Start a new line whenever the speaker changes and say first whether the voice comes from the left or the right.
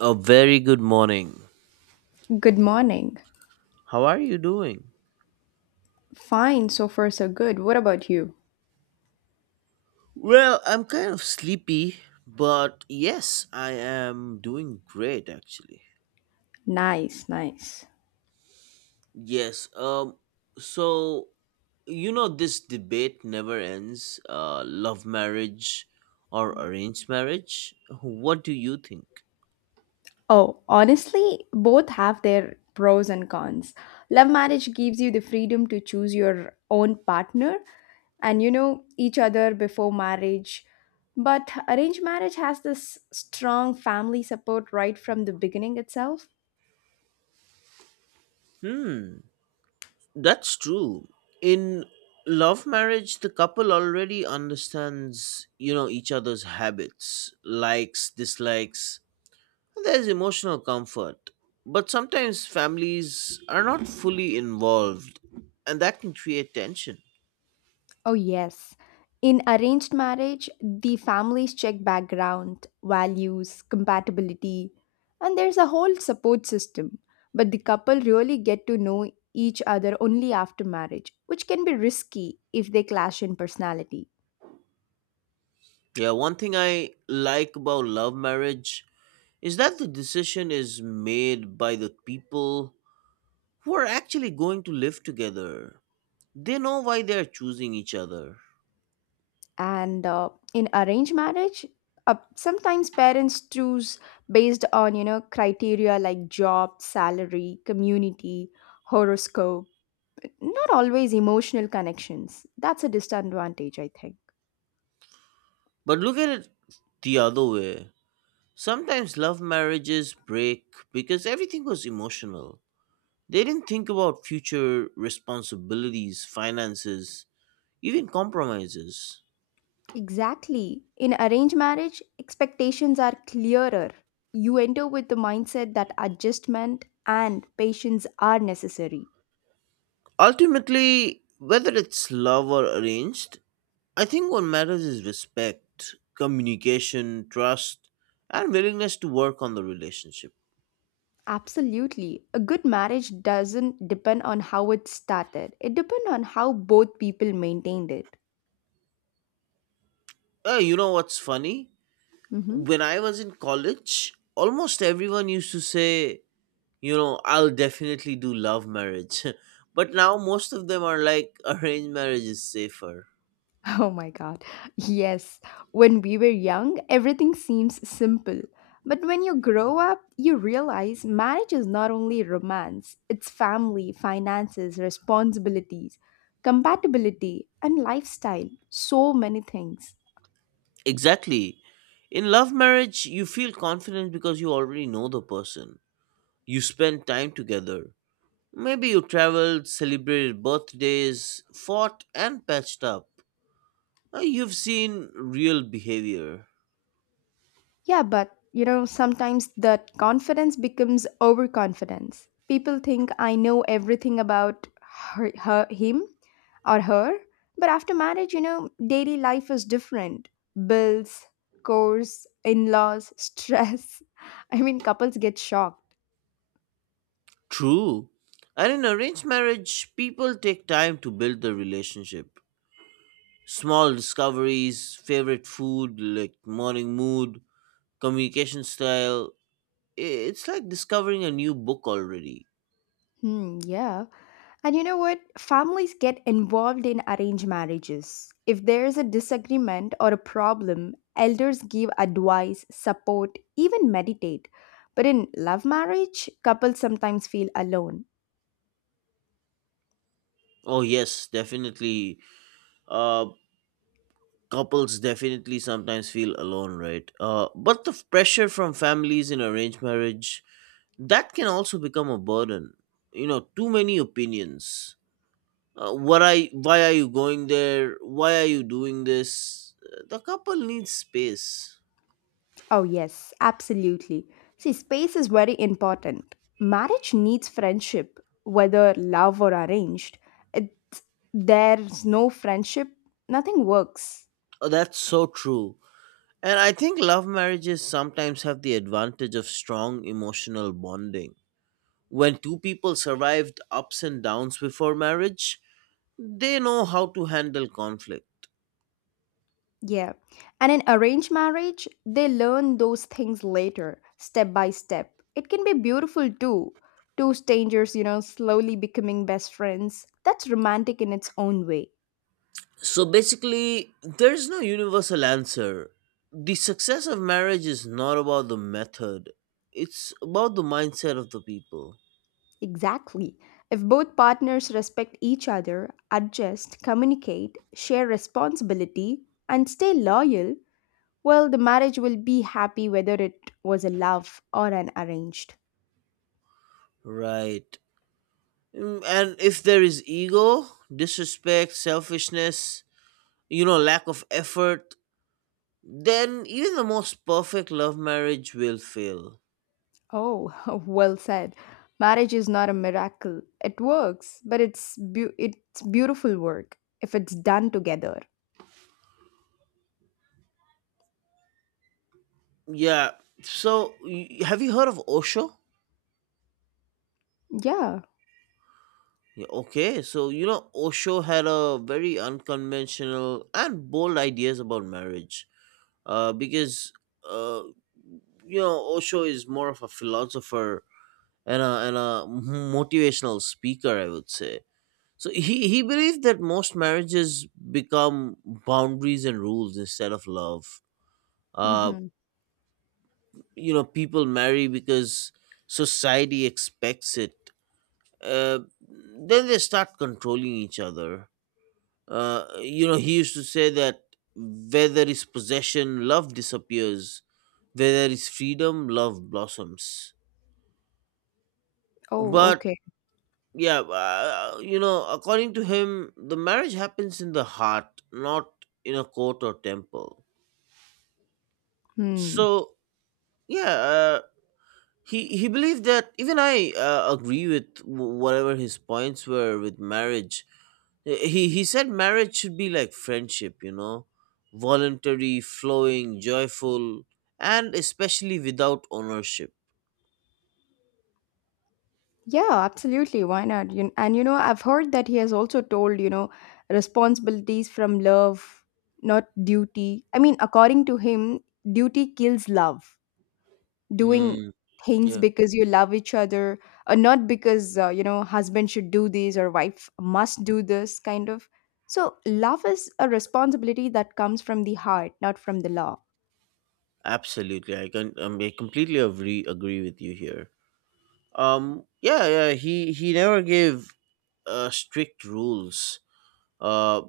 right: A very good morning.
left: Good morning.
right: How are you doing?
left: Fine, so far so good. What about you?
right: Well, I'm kind of sleepy, but yes, I am doing great actually.
left: Nice, nice.
right: Yes, so this debate never ends, love marriage or arranged marriage? What do you think?
left: Oh, honestly, both have their pros and cons. Love marriage gives you the freedom to choose your own partner and you know each other before marriage. But arranged marriage has this strong family support right from the beginning itself.
right: Hmm, that's true. In love marriage, the couple already understands each other's habits, likes, dislikes, there's emotional comfort, but sometimes families are not fully involved, and that can create tension.
left: Oh, yes. In arranged marriage, the families check background, values, compatibility, and there's a whole support system. But the couple really get to know each other only after marriage, which can be risky if they clash in personality.
right: Yeah, one thing I like about love marriage is that the decision is made by the people who are actually going to live together. They know why they're choosing each other.
left: And in arranged marriage, sometimes parents choose based on criteria like job, salary, community, horoscope. Not always emotional connections. That's a disadvantage, I think.
right: But look at it the other way. Sometimes love marriages break because everything was emotional. They didn't think about future responsibilities, finances, even compromises.
left: Exactly. In arranged marriage, expectations are clearer. You enter with the mindset that adjustment and patience are necessary.
right: Ultimately, whether it's love or arranged, I think what matters is respect, communication, trust, and willingness to work on the relationship.
left: Absolutely. A good marriage doesn't depend on how it started, it depends on how both people maintained it.
right: You know what's funny?
left: Mhm.
right: When I was in college, almost everyone used to say I'll definitely do love marriage. But now most of them are like, arranged marriage is safer.
left: Oh my god. Yes, when we were young, everything seems simple. But when you grow up, you realize marriage is not only romance, it's family, finances, responsibilities, compatibility, and lifestyle. So many things.
right: Exactly. In love marriage, you feel confident because you already know the person. You spend time together. Maybe you traveled, celebrated birthdays, fought, and patched up. You've seen real behavior.
left: Yeah, but sometimes that confidence becomes overconfidence. People think I know everything about her him or her, but after marriage, daily life is different. Bills, chores, in-laws, stress. I mean, couples get shocked.
right: True. And in arranged marriage, people take time to build the relationship. Small discoveries, favorite food, like morning mood, communication style. It's like discovering a new book already.
left: Hmm, yeah. And you know what? Families get involved in arranged marriages. If there is a disagreement or a problem, elders give advice, support, even meditate. But in love marriage, couples sometimes feel alone.
right: Oh yes, definitely. Uh, Couples definitely sometimes feel alone, right? But the pressure from families in arranged marriage, that can also become a burden. You know, too many opinions. What I why are you going there? Why are you doing this? The couple needs space.
left: Oh, yes, absolutely. See, space is very important. Marriage needs friendship, whether love or arranged. It's, there's no friendship, nothing works.
right: Oh, that's so true. And I think love marriages sometimes have the advantage of strong emotional bonding. When two people survived ups and downs before marriage, they know how to handle conflict.
left: Yeah. And in arranged marriage, they learn those things later, step by step. It can be beautiful too. Two strangers, slowly becoming best friends. That's romantic in its own way.
right: So basically, there's no universal answer. The success of marriage is not about the method, it's about the mindset of the people.
left: Exactly. If both partners respect each other, adjust, communicate, share responsibility, and stay loyal, well, the marriage will be happy whether it was a love or an arranged.
right: Right. And if there is ego, disrespect, selfishness lack of effort, then even the most perfect love marriage will fail.
left: Oh, well said. Marriage is not a miracle. It works, but it's beautiful work if it's done together.
right: Yeah. So, have you heard of Osho?
left: Yeah.
right: Yeah, okay, so Osho had a very unconventional and bold ideas about marriage. Because uh, Osho is more of a philosopher and a motivational speaker, I would say. So he believed that most marriages become boundaries and rules instead of love. Uh,
left: Hmm.
right: People marry because society expects it. Uh, then they start controlling each other. He used to say that where there is possession, love disappears. Where there is freedom, love blossoms.
left: Oh,
right: But
left: okay.
right: yeah, according to him, the marriage happens in the heart, not in a court or temple.
left: Hmm.
right: So yeah, he believed that even I agree with whatever his points were with marriage. He said marriage should be like friendship voluntary, flowing, joyful, and especially without ownership.
left: Yeah, absolutely. Why not? And I've heard that he has also told, responsibilities from love, not duty. I mean, according to him, duty kills love. Doing
right: Mm,
left: things
right: yeah,
left: because you love each other, or not because, husband should do this or wife must do this kind of. So, love is a responsibility that comes from the heart, not from the law.
right: absolutely. I completely agree with you here. Yeah, yeah. He never gave strict rules. Uh,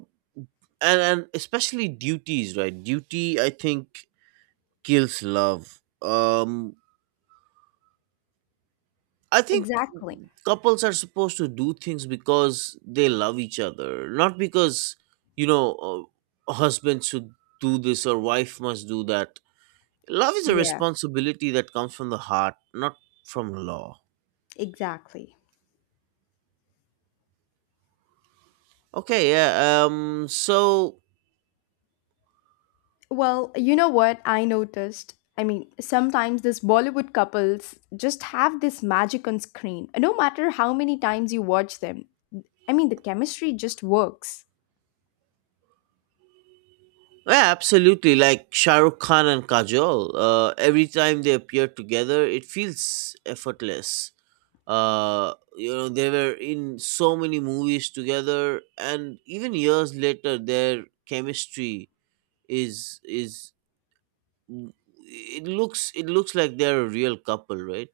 right: and especially duties, right? Duty, I think, kills love. I think
left: Exactly.
right: couples are supposed to do things because they love each other, not because you know a husband should do this or wife must do that. Love is a
left: Yeah,
right: responsibility that comes from the heart, not from law.
left: exactly.
right: Okay, yeah. So,
left: Well, you know what I noticed? I mean, sometimes these Bollywood couples just have this magic on screen, no matter how many times you watch them. I mean, the chemistry just works.
right: yeah, absolutely, like Shahrukh Khan and Kajol, every time they appear together it feels effortless. They were in so many movies together, and even years later their chemistry is it looks like they're a real couple, right?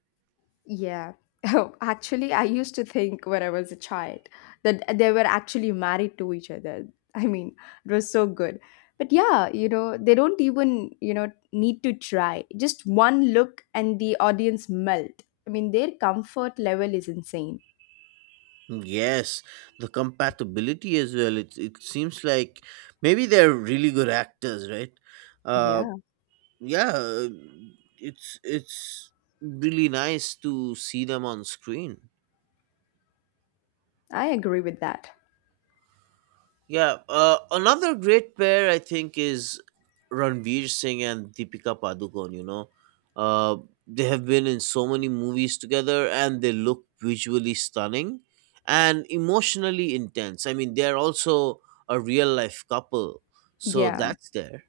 left: Yeah. Oh, actually, I used to think when I was a child that they were actually married to each other. I mean, it was so good. But yeah, they don't even, need to try. Just one look and the audience melt. I mean, their comfort level is insane.
right: Yes, the compatibility as well, it seems like maybe they're really good actors, right? uh
left: Yeah.
right: yeah, it's really nice to see them on screen.
left: I agree with that.
right: Yeah, another great pair I think is Ranveer Singh and Deepika Padukone. Uh, they have been in so many movies together, and they look visually stunning and emotionally intense. I mean, they're also a real life couple, so
left: Yeah.
right: that's there.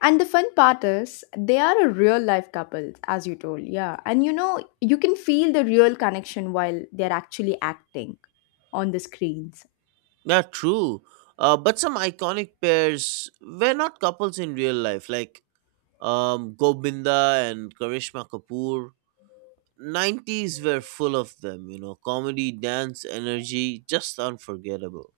left: And the fun part is they are a real life couple, as you told. Yeah. And you can feel the real connection while they're actually acting on the screens.
right: Yeah, true. But some iconic pairs were not couples in real life, like Gobinda and Karishma Kapoor. 90s were full of them comedy, dance, energy, just unforgettable.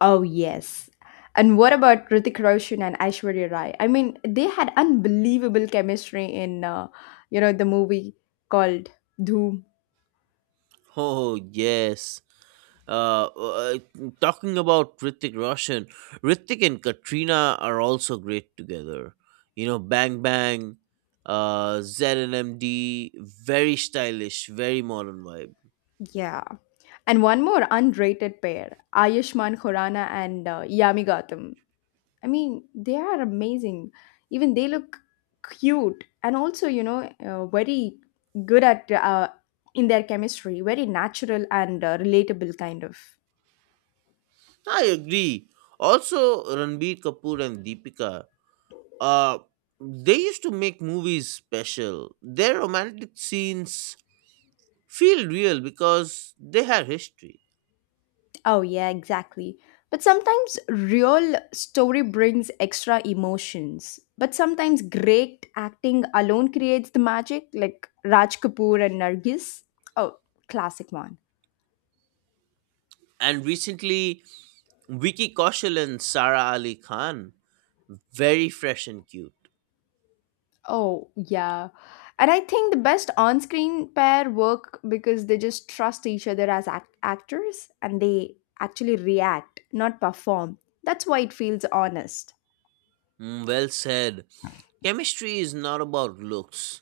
left: Oh, yes. And what about Hrithik Roshan and Aishwarya Rai? I mean, they had unbelievable chemistry in, the movie called Doom.
right: Oh, yes. Uh, uh, talking about Ritik Roshan, Ritik and Katrina are also great together. Bang Bang, ZNMD, very stylish, very modern vibe.
left: Yeah. And one more underrated pair, Ayushmann Khurana and Yami Gautam. I mean, they are amazing. Even they look cute and also, very good at in their chemistry, very natural and relatable kind of.
right: I agree. Also, Ranbir Kapoor and Deepika. Uh, they used to make movies special. Their romantic scenes feel real because they have history.
left: Oh, yeah, exactly. But sometimes real story brings extra emotions. But sometimes great acting alone creates the magic, like Raj Kapoor and Nargis. Oh, classic one.
right: And recently, Vicky Kaushal and Sara Ali Khan, very fresh and cute.
left: Oh, yeah. And I think the best on screen pair work because they just trust each other as actors and they actually react, not perform. That's why it feels honest.
right: Mm, well said. Chemistry is not about looks,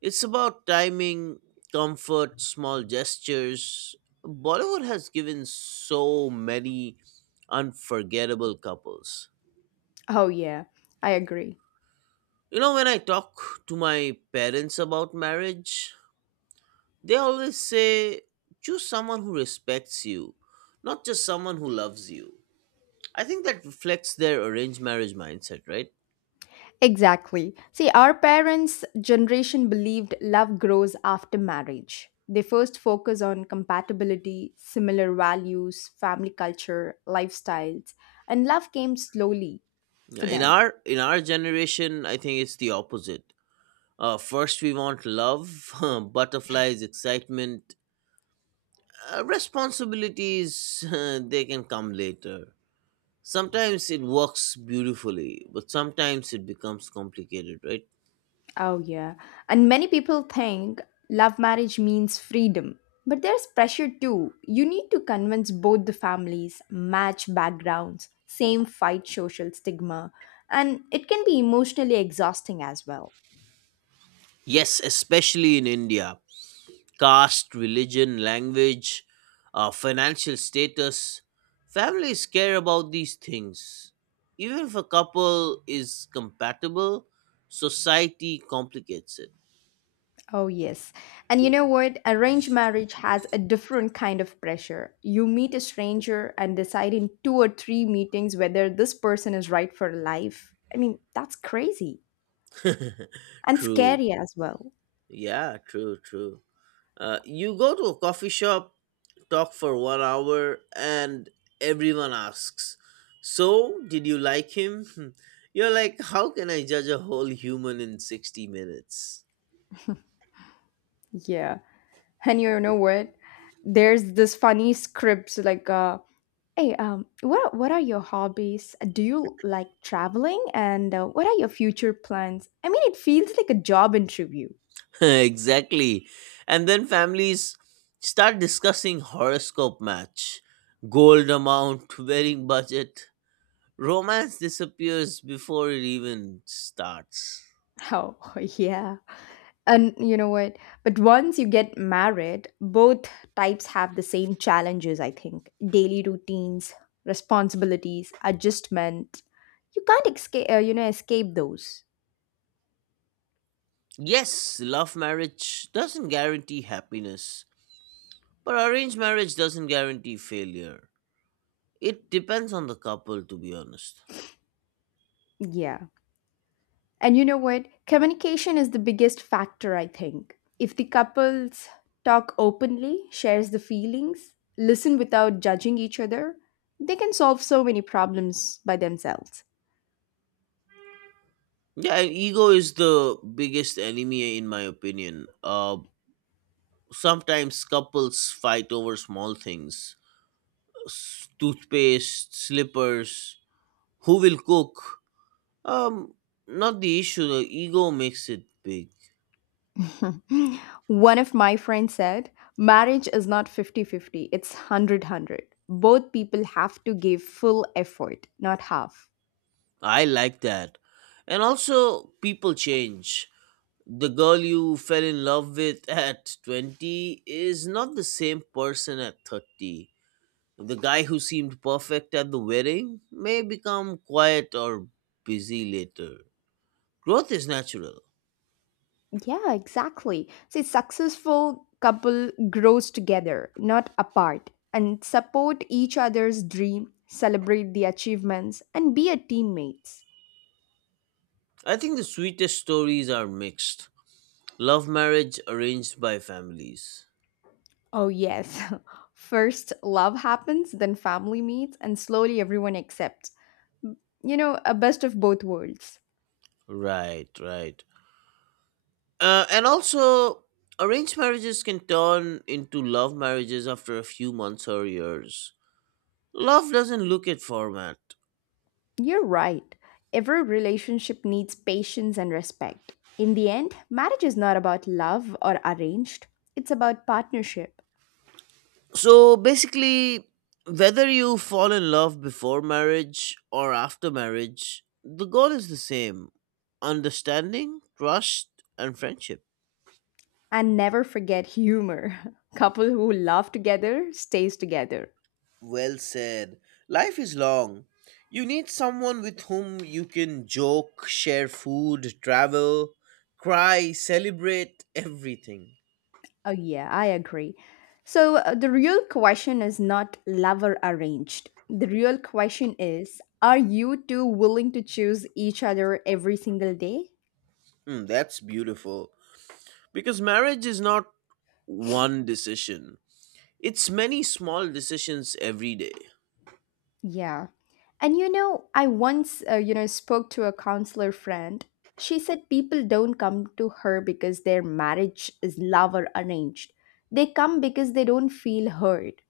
right: it's about timing, comfort, small gestures. Bollywood has given so many unforgettable couples.
left: Oh, yeah. I agree.
right: When I talk to my parents about marriage, they always say choose someone who respects you, not just someone who loves you. I think that reflects their arranged marriage mindset, right?
left: Exactly. See, our parents' generation believed love grows after marriage. They first focus on compatibility, similar values, family culture, lifestyles, and love came slowly for
right: In
left: them.
right: our in our generation, I think it's the opposite. First, we want love, butterflies, excitement, responsibilities. They can come later. Sometimes it works beautifully, but sometimes it becomes complicated, right?
left: Oh, yeah. And many people think love marriage means freedom. But there's pressure too. You need to convince both the families, match backgrounds, same fight social stigma. And it can be emotionally exhausting as well.
right: Yes, especially in India, caste, religion, language, financial status. Families care about these things. Even if a couple is compatible, society complicates it.
left: Oh, yes. And you know what? Arranged marriage has a different kind of pressure. You meet a stranger and decide in two or three meetings whether this person is right for life. I mean, that's crazy and
right: True.
left: scary as well.
right: Yeah, true, true. You go to a coffee shop, talk for one hour, and everyone asks, "So, did you like him?" You're like, "How can I judge a whole human in 60 minutes?"
left: Yeah. And you know what? There's this funny scripts like, "Hey, what are your hobbies? Do you like traveling? And what are your future plans?" I mean, it feels like a job interview.
right: Exactly. And then families start discussing horoscope match, gold amount, wedding budget. Romance disappears before it even starts.
left: Oh yeah. And you know what? But once you get married, both types have the same challenges, I think. Daily routines, responsibilities, adjustment. You can't escape those.
right: Yes, love marriage doesn't guarantee happiness, but arranged marriage doesn't guarantee failure. It depends on the couple, to be honest.
left: Yeah. And you know what? Communication is the biggest factor, I think. If the couples talk openly, shares the feelings, listen without judging each other, they can solve so many problems by themselves.
right: Yeah, and ego is the biggest enemy, in my opinion. Sometimes couples fight over small things, toothpaste, slippers. Who will cook? Um, not the issue. The ego makes it big.
left: One of my friends said, marriage is not 50-50; it's hundred-hundred. Both people have to give full effort, not half.
right: I like that. And also, people change. The girl you fell in love with at 20 is not the same person at 30. The guy who seemed perfect at the wedding may become quiet or busy later. Growth is natural.
left: Yeah, exactly. See, successful couple grows together, not apart, and support each other's dream, celebrate the achievements, and be a teammates.
right: I think the sweetest stories are mixed. Love marriage arranged by families.
left: Oh, yes. First, love happens, then family meets, and slowly everyone accepts. You know, a best of both worlds.
right: Right, right. And also, arranged marriages can turn into love marriages after a few months or years. Love doesn't look at format.
left: You're right. Every relationship needs patience and respect. In the end, marriage is not about love or arranged, it's about partnership.
right: So basically, whether you fall in love before marriage or after marriage, the goal is the same: understanding, trust, and friendship.
left: And never forget humor. Couple who laugh together stays together.
right: Well said. Life is long. You need someone with whom you can joke, share food, travel, cry, celebrate everything.
left: Oh yeah, I agree. So the real question is not love or arranged. The real question is are you two willing to choose each other every single day?
right: Hmm, that's beautiful. Because marriage is not one decision, it's many small decisions every day.
left: Yeah. And I once, spoke to a counselor friend. She said people don't come to her because their marriage is love or arranged. They come because they don't feel heard.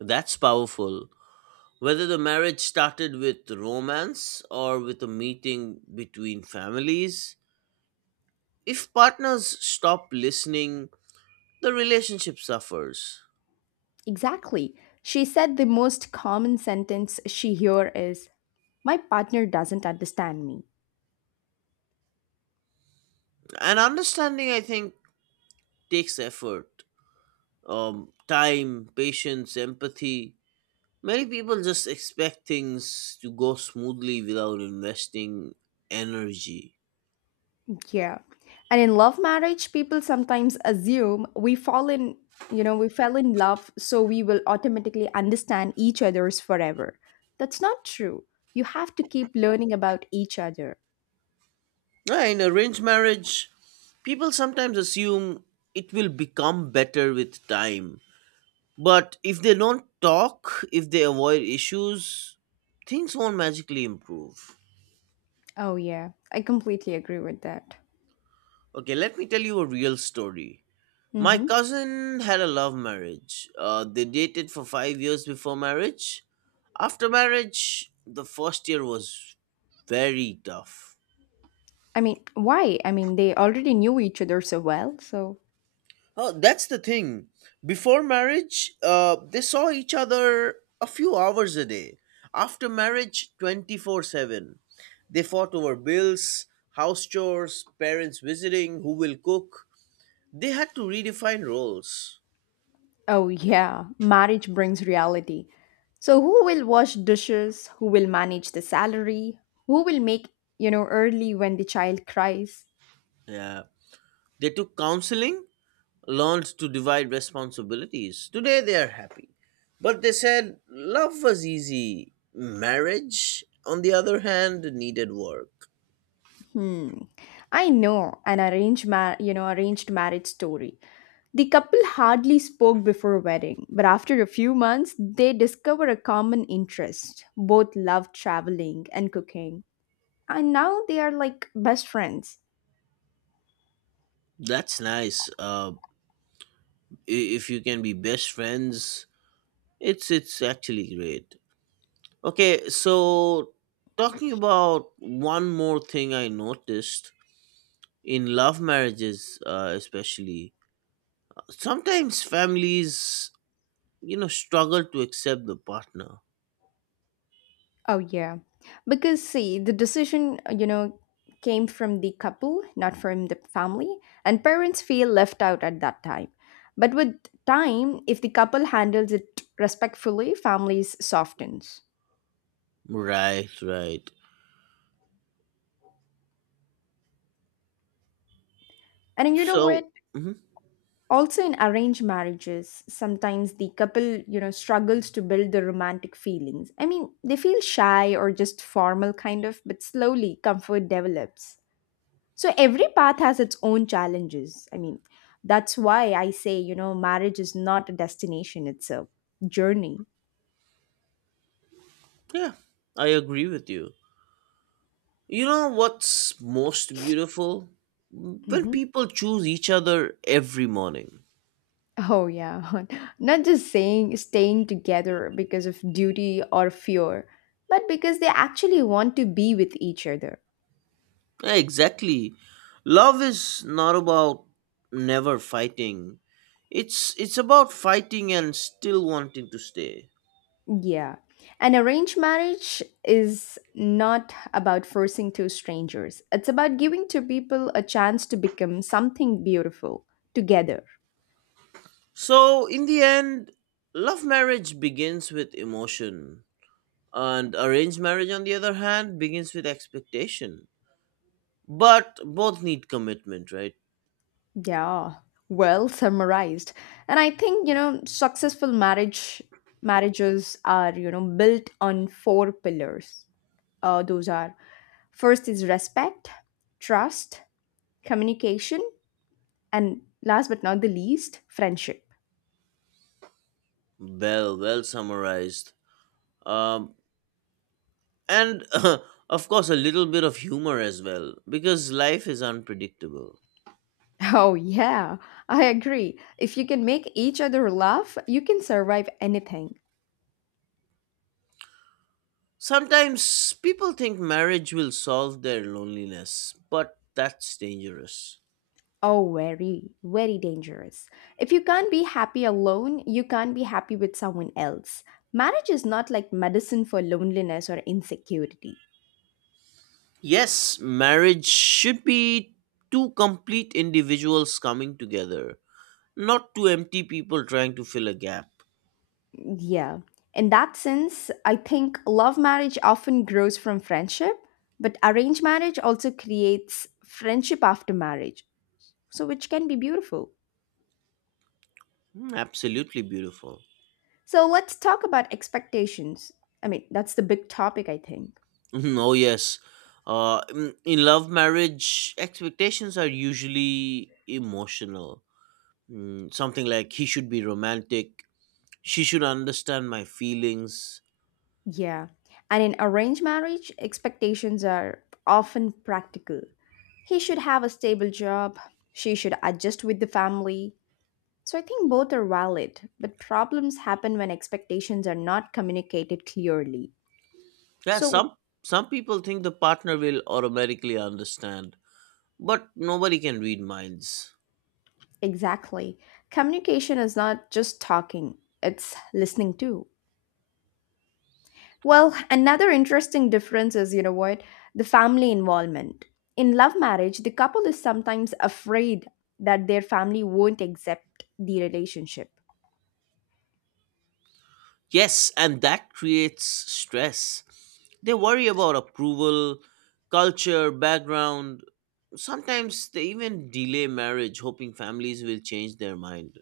right: That's powerful. Whether the marriage started with romance or with a meeting between families, if partners stop listening, the relationship suffers.
left: Exactly. She said the most common sentence she hear is, "My partner doesn't understand me."
right: And understanding, I think, takes effort, time, patience, empathy. Many people just expect things to go smoothly without investing energy.
left: Yeah. And in love marriage, people sometimes assume we fall in, you know, we fell in love, so we will automatically understand each other's forever. That's not true. You have to keep learning about each other.
right: Yeah, in arranged marriage, people sometimes assume it will become better with time. But if they don't talk, if they avoid issues, things won't magically improve.
left: Oh, yeah. I completely agree with that.
right: Okay, let me tell you a real story. My
left: Mm-hmm.
right: cousin had a love marriage. They dated for 5 years before marriage. After marriage, the first year was very tough.
left: I mean, why? I mean, they already knew each other so well, so.
right: Oh, that's the thing. Before marriage, they saw each other a few hours a day. After marriage, 24/7. They fought over bills, house chores, parents visiting, who will cook. They had to redefine roles.
left: Oh, yeah. Marriage brings reality. So, who will wash dishes? Who will manage the salary? Who will make, early when the child cries?
right: Yeah. They took counseling, learned to divide responsibilities. Today they are happy. But they said love was easy. Marriage, on the other hand, needed work.
left: Hmm. I know an arranged marriage story. The couple hardly spoke before wedding, but after a few months they discover a common interest. Both love traveling and cooking. And now they are like best friends.
right: That's nice. If you can be best friends, it's actually great. Okay, so talking about one more thing I noticed in love marriages, especially sometimes families struggle to accept the partner.
left: Oh yeah. Because see, the decision, came from the couple, not from the family, and parents feel left out at that time. But with time, if the couple handles it respectfully, families softens.
right: Right, right.
left: And you know what?
right: So, mhm,
left: Also in arranged marriages, sometimes the couple, struggles to build the romantic feelings. I mean, they feel shy or just formal kind of, but slowly comfort develops. So every path has its own challenges. I mean, that's why I say, marriage is not a destination, it's a journey.
right: yeah, I agree with you. You know what's most beautiful? When
left: Hmm.
right: people choose each other every morning.
left: Oh, yeah. Not just saying staying together because of duty or fear, but because they actually want to be with each other.
right: Yeah, exactly. Love is not about never fighting. It's about fighting and still wanting to stay.
left: Yeah. An arranged marriage is not about forcing two strangers. It's about giving two people a chance to become something beautiful together.
right: So, in the end, love marriage begins with emotion, and arranged marriage on the other hand begins with expectation. But both need commitment, right?
left: Yeah. Well summarized. And I think, successful marriages are, built on four pillars. Those are first is respect, trust, communication, and last but not the least, friendship.
right: Well, well summarized. Um, and of course, a little bit of humor as well, because life is unpredictable.
left: Oh, yeah, I agree. If you can make each other laugh, you can survive anything.
right: Sometimes people think marriage will solve their loneliness, but that's dangerous.
left: Oh, very, very dangerous. If you can't be happy alone, you can't be happy with someone else. Marriage is not like medicine for loneliness or insecurity.
right: Yes, marriage should be two complete individuals coming together, not two empty people trying to fill a gap.
left: Yeah. In that sense, I think love marriage often grows from friendship, but arranged marriage also creates friendship after marriage, so which can be beautiful.
right: Mm, absolutely beautiful.
left: So let's talk about expectations. I mean, that's the big topic, I think.
right: Mhm, oh yes. In love marriage, expectations are usually emotional. Something like he should be romantic, she should understand my feelings.
left: Yeah. And in arranged marriage, expectations are often practical. He should have a stable job, she should adjust with the family. So I think both are valid, but problems happen when expectations are not communicated clearly.
right: Yeah,
left: So,
right: some people think the partner will automatically understand, but nobody can read minds.
left: exactly. Communication is not just talking, it's listening too. Well, another interesting difference is, you know what, the family involvement. In love marriage, the couple is sometimes afraid that their family won't accept the relationship.
right: Yes, and that creates stress. They worry about approval, culture, background. Sometimes they even delay marriage, hoping families will change their mind.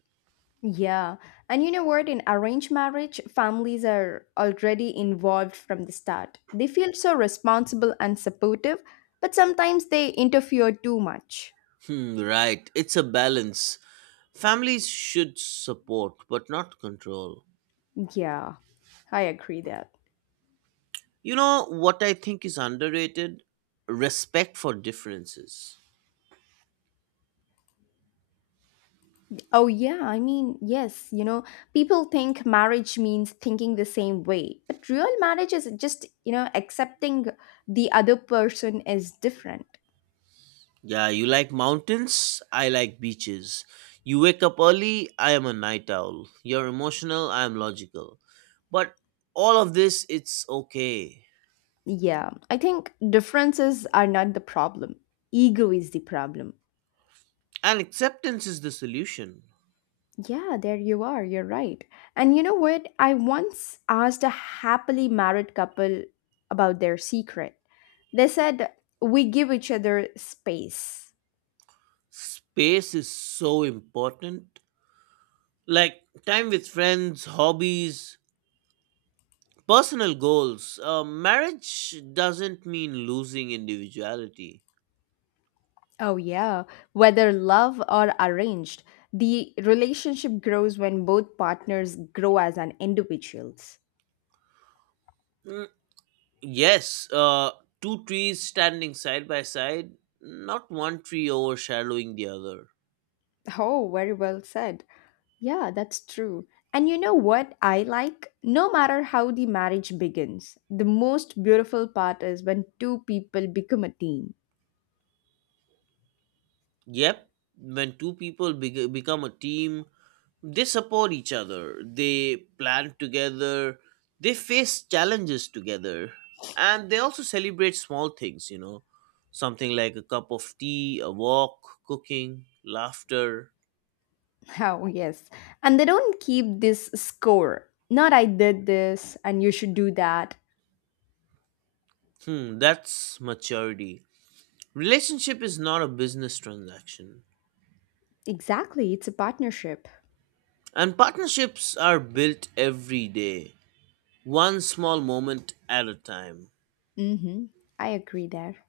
left: Yeah. And you know what, in arranged marriage, families are already involved from the start. They feel so responsible and supportive, but sometimes they interfere too much.
right: Hmm, right. It's a balance. Families should support, but not control.
left: Yeah, I agree there.
right: You know what I think is underrated? Respect for differences.
left: Oh, yeah, I mean, yes, people think marriage means thinking the same way, but real marriage is just, accepting the other person is different.
right: Yeah, you like mountains, I like beaches. You wake up early, I am a night owl. You're emotional, I am logical. But all of this, it's okay.
left: Yeah, I think differences are not the problem, ego is the problem.
right: And acceptance is the solution.
left: Yeah, there you are, you're right. And you know what? I once asked a happily married couple about their secret. They said, We give each other space.
right: Space is so important. Like time with friends, hobbies, personal goals. Marriage doesn't mean losing individuality.
left: Oh, yeah. Whether love or arranged, the relationship grows when both partners grow as an individuals.
right: Mm, yes, two trees standing side by side, not one tree overshadowing the other.
left: Oh, very well said. Yeah, that's true. And you know what I like? No matter how the marriage begins, the most beautiful part is when two people become a team.
right: Yep, when two people become a team, they support each other, they plan together, they face challenges together, and they also celebrate small things something like a cup of tea, a walk, cooking, laughter.
left: Oh, yes. And they don't keep this score. Not I did this and you should do that.
right: Hmm, that's maturity. Relationship is not a business transaction.
left: Exactly. It's a partnership.
right: And partnerships are built every day, one small moment at a time.
left: Mm hmm. I agree there.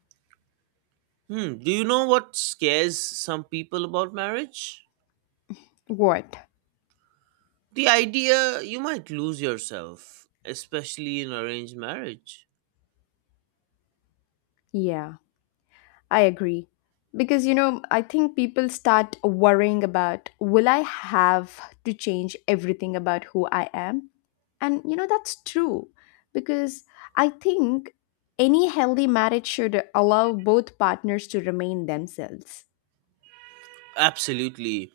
right: Hmm, do you know what scares some people about marriage?
left: What?
right: The idea you might lose yourself, especially in arranged marriage.
left: Yeah, I agree. Because, I think people start worrying about will I have to change everything about who I am? And, that's true. Because I think any healthy marriage should allow both partners to remain themselves.
right: Absolutely.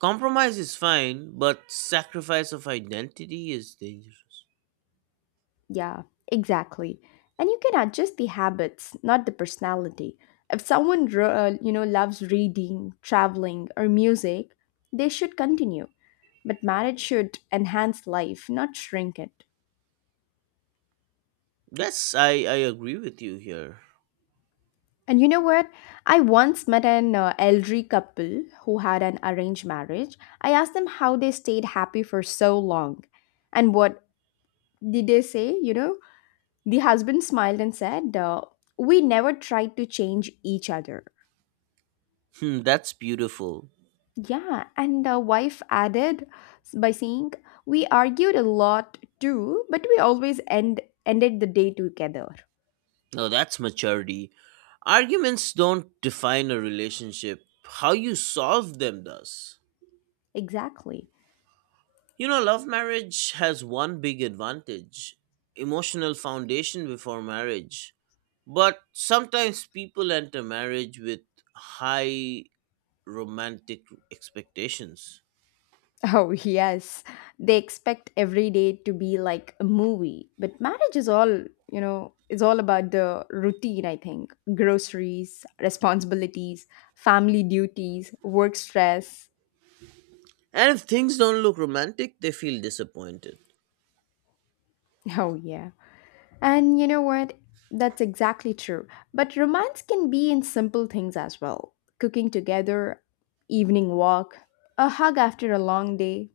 right: Compromise is fine, but sacrifice of identity is dangerous.
left: Yeah, exactly. And you can adjust the habits, not the personality. If someone, loves reading, traveling, or music, they should continue. But marriage should enhance life, not shrink it.
right: Yes, I agree with you here.
left: And you know what? I once met an elderly couple who had an arranged marriage. I asked them how they stayed happy for so long. And what did they say? You know, the husband smiled and said, We never tried to change each other.
right: Hmm, that's beautiful.
left: Yeah, and the wife added by saying, "We argued a lot too, but we always ended the day together."
right: No, that's maturity. Arguments don't define a relationship, how you solve them does.
left: Exactly.
right: Love marriage has one big advantage: emotional foundation before marriage. But sometimes people enter marriage with high romantic expectations.
left: Oh, yes. They expect every day to be like a movie. But marriage is all, you know, It's all about the routine, I think. Groceries, responsibilities, family duties, work stress.
right: And if things don't look romantic, they feel disappointed.
left: Oh, yeah. And you know what? That's exactly true. But romance can be in simple things as well. Cooking together, evening walk, a hug after a long day.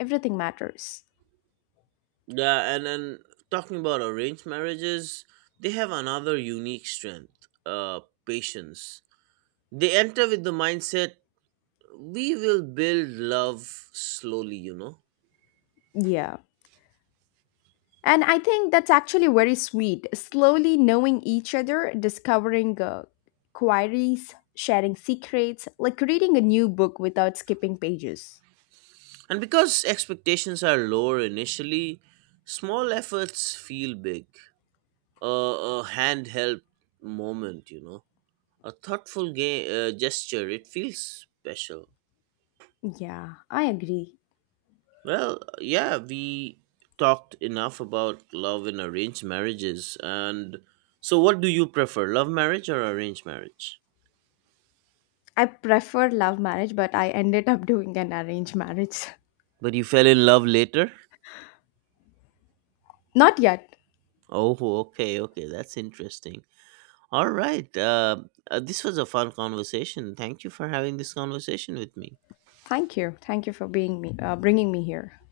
left: Everything matters.
right: Yeah, and then talking about arranged marriages, they have another unique strength, patience. They enter with the mindset, we will build love slowly.
left: Yeah. And I think that's actually very sweet. Slowly knowing each other, discovering queries, sharing secrets, like reading a new book without skipping pages.
right: And because expectations are lower initially, small efforts feel big. A handheld moment, a thoughtful gesture, it feels special.
left: Yeah, I agree.
right: Well, yeah, we talked enough about love in arranged marriages. And so, what do you prefer, love marriage or arranged marriage?
left: I prefer love marriage, but I ended up doing an arranged marriage.
right: But you fell in love later.
left: Not yet.
right: Oh, okay, okay. That's interesting. All right. This was a fun conversation. Thank you for having this conversation with me.
left: Thank you. Thank you for bringing me here.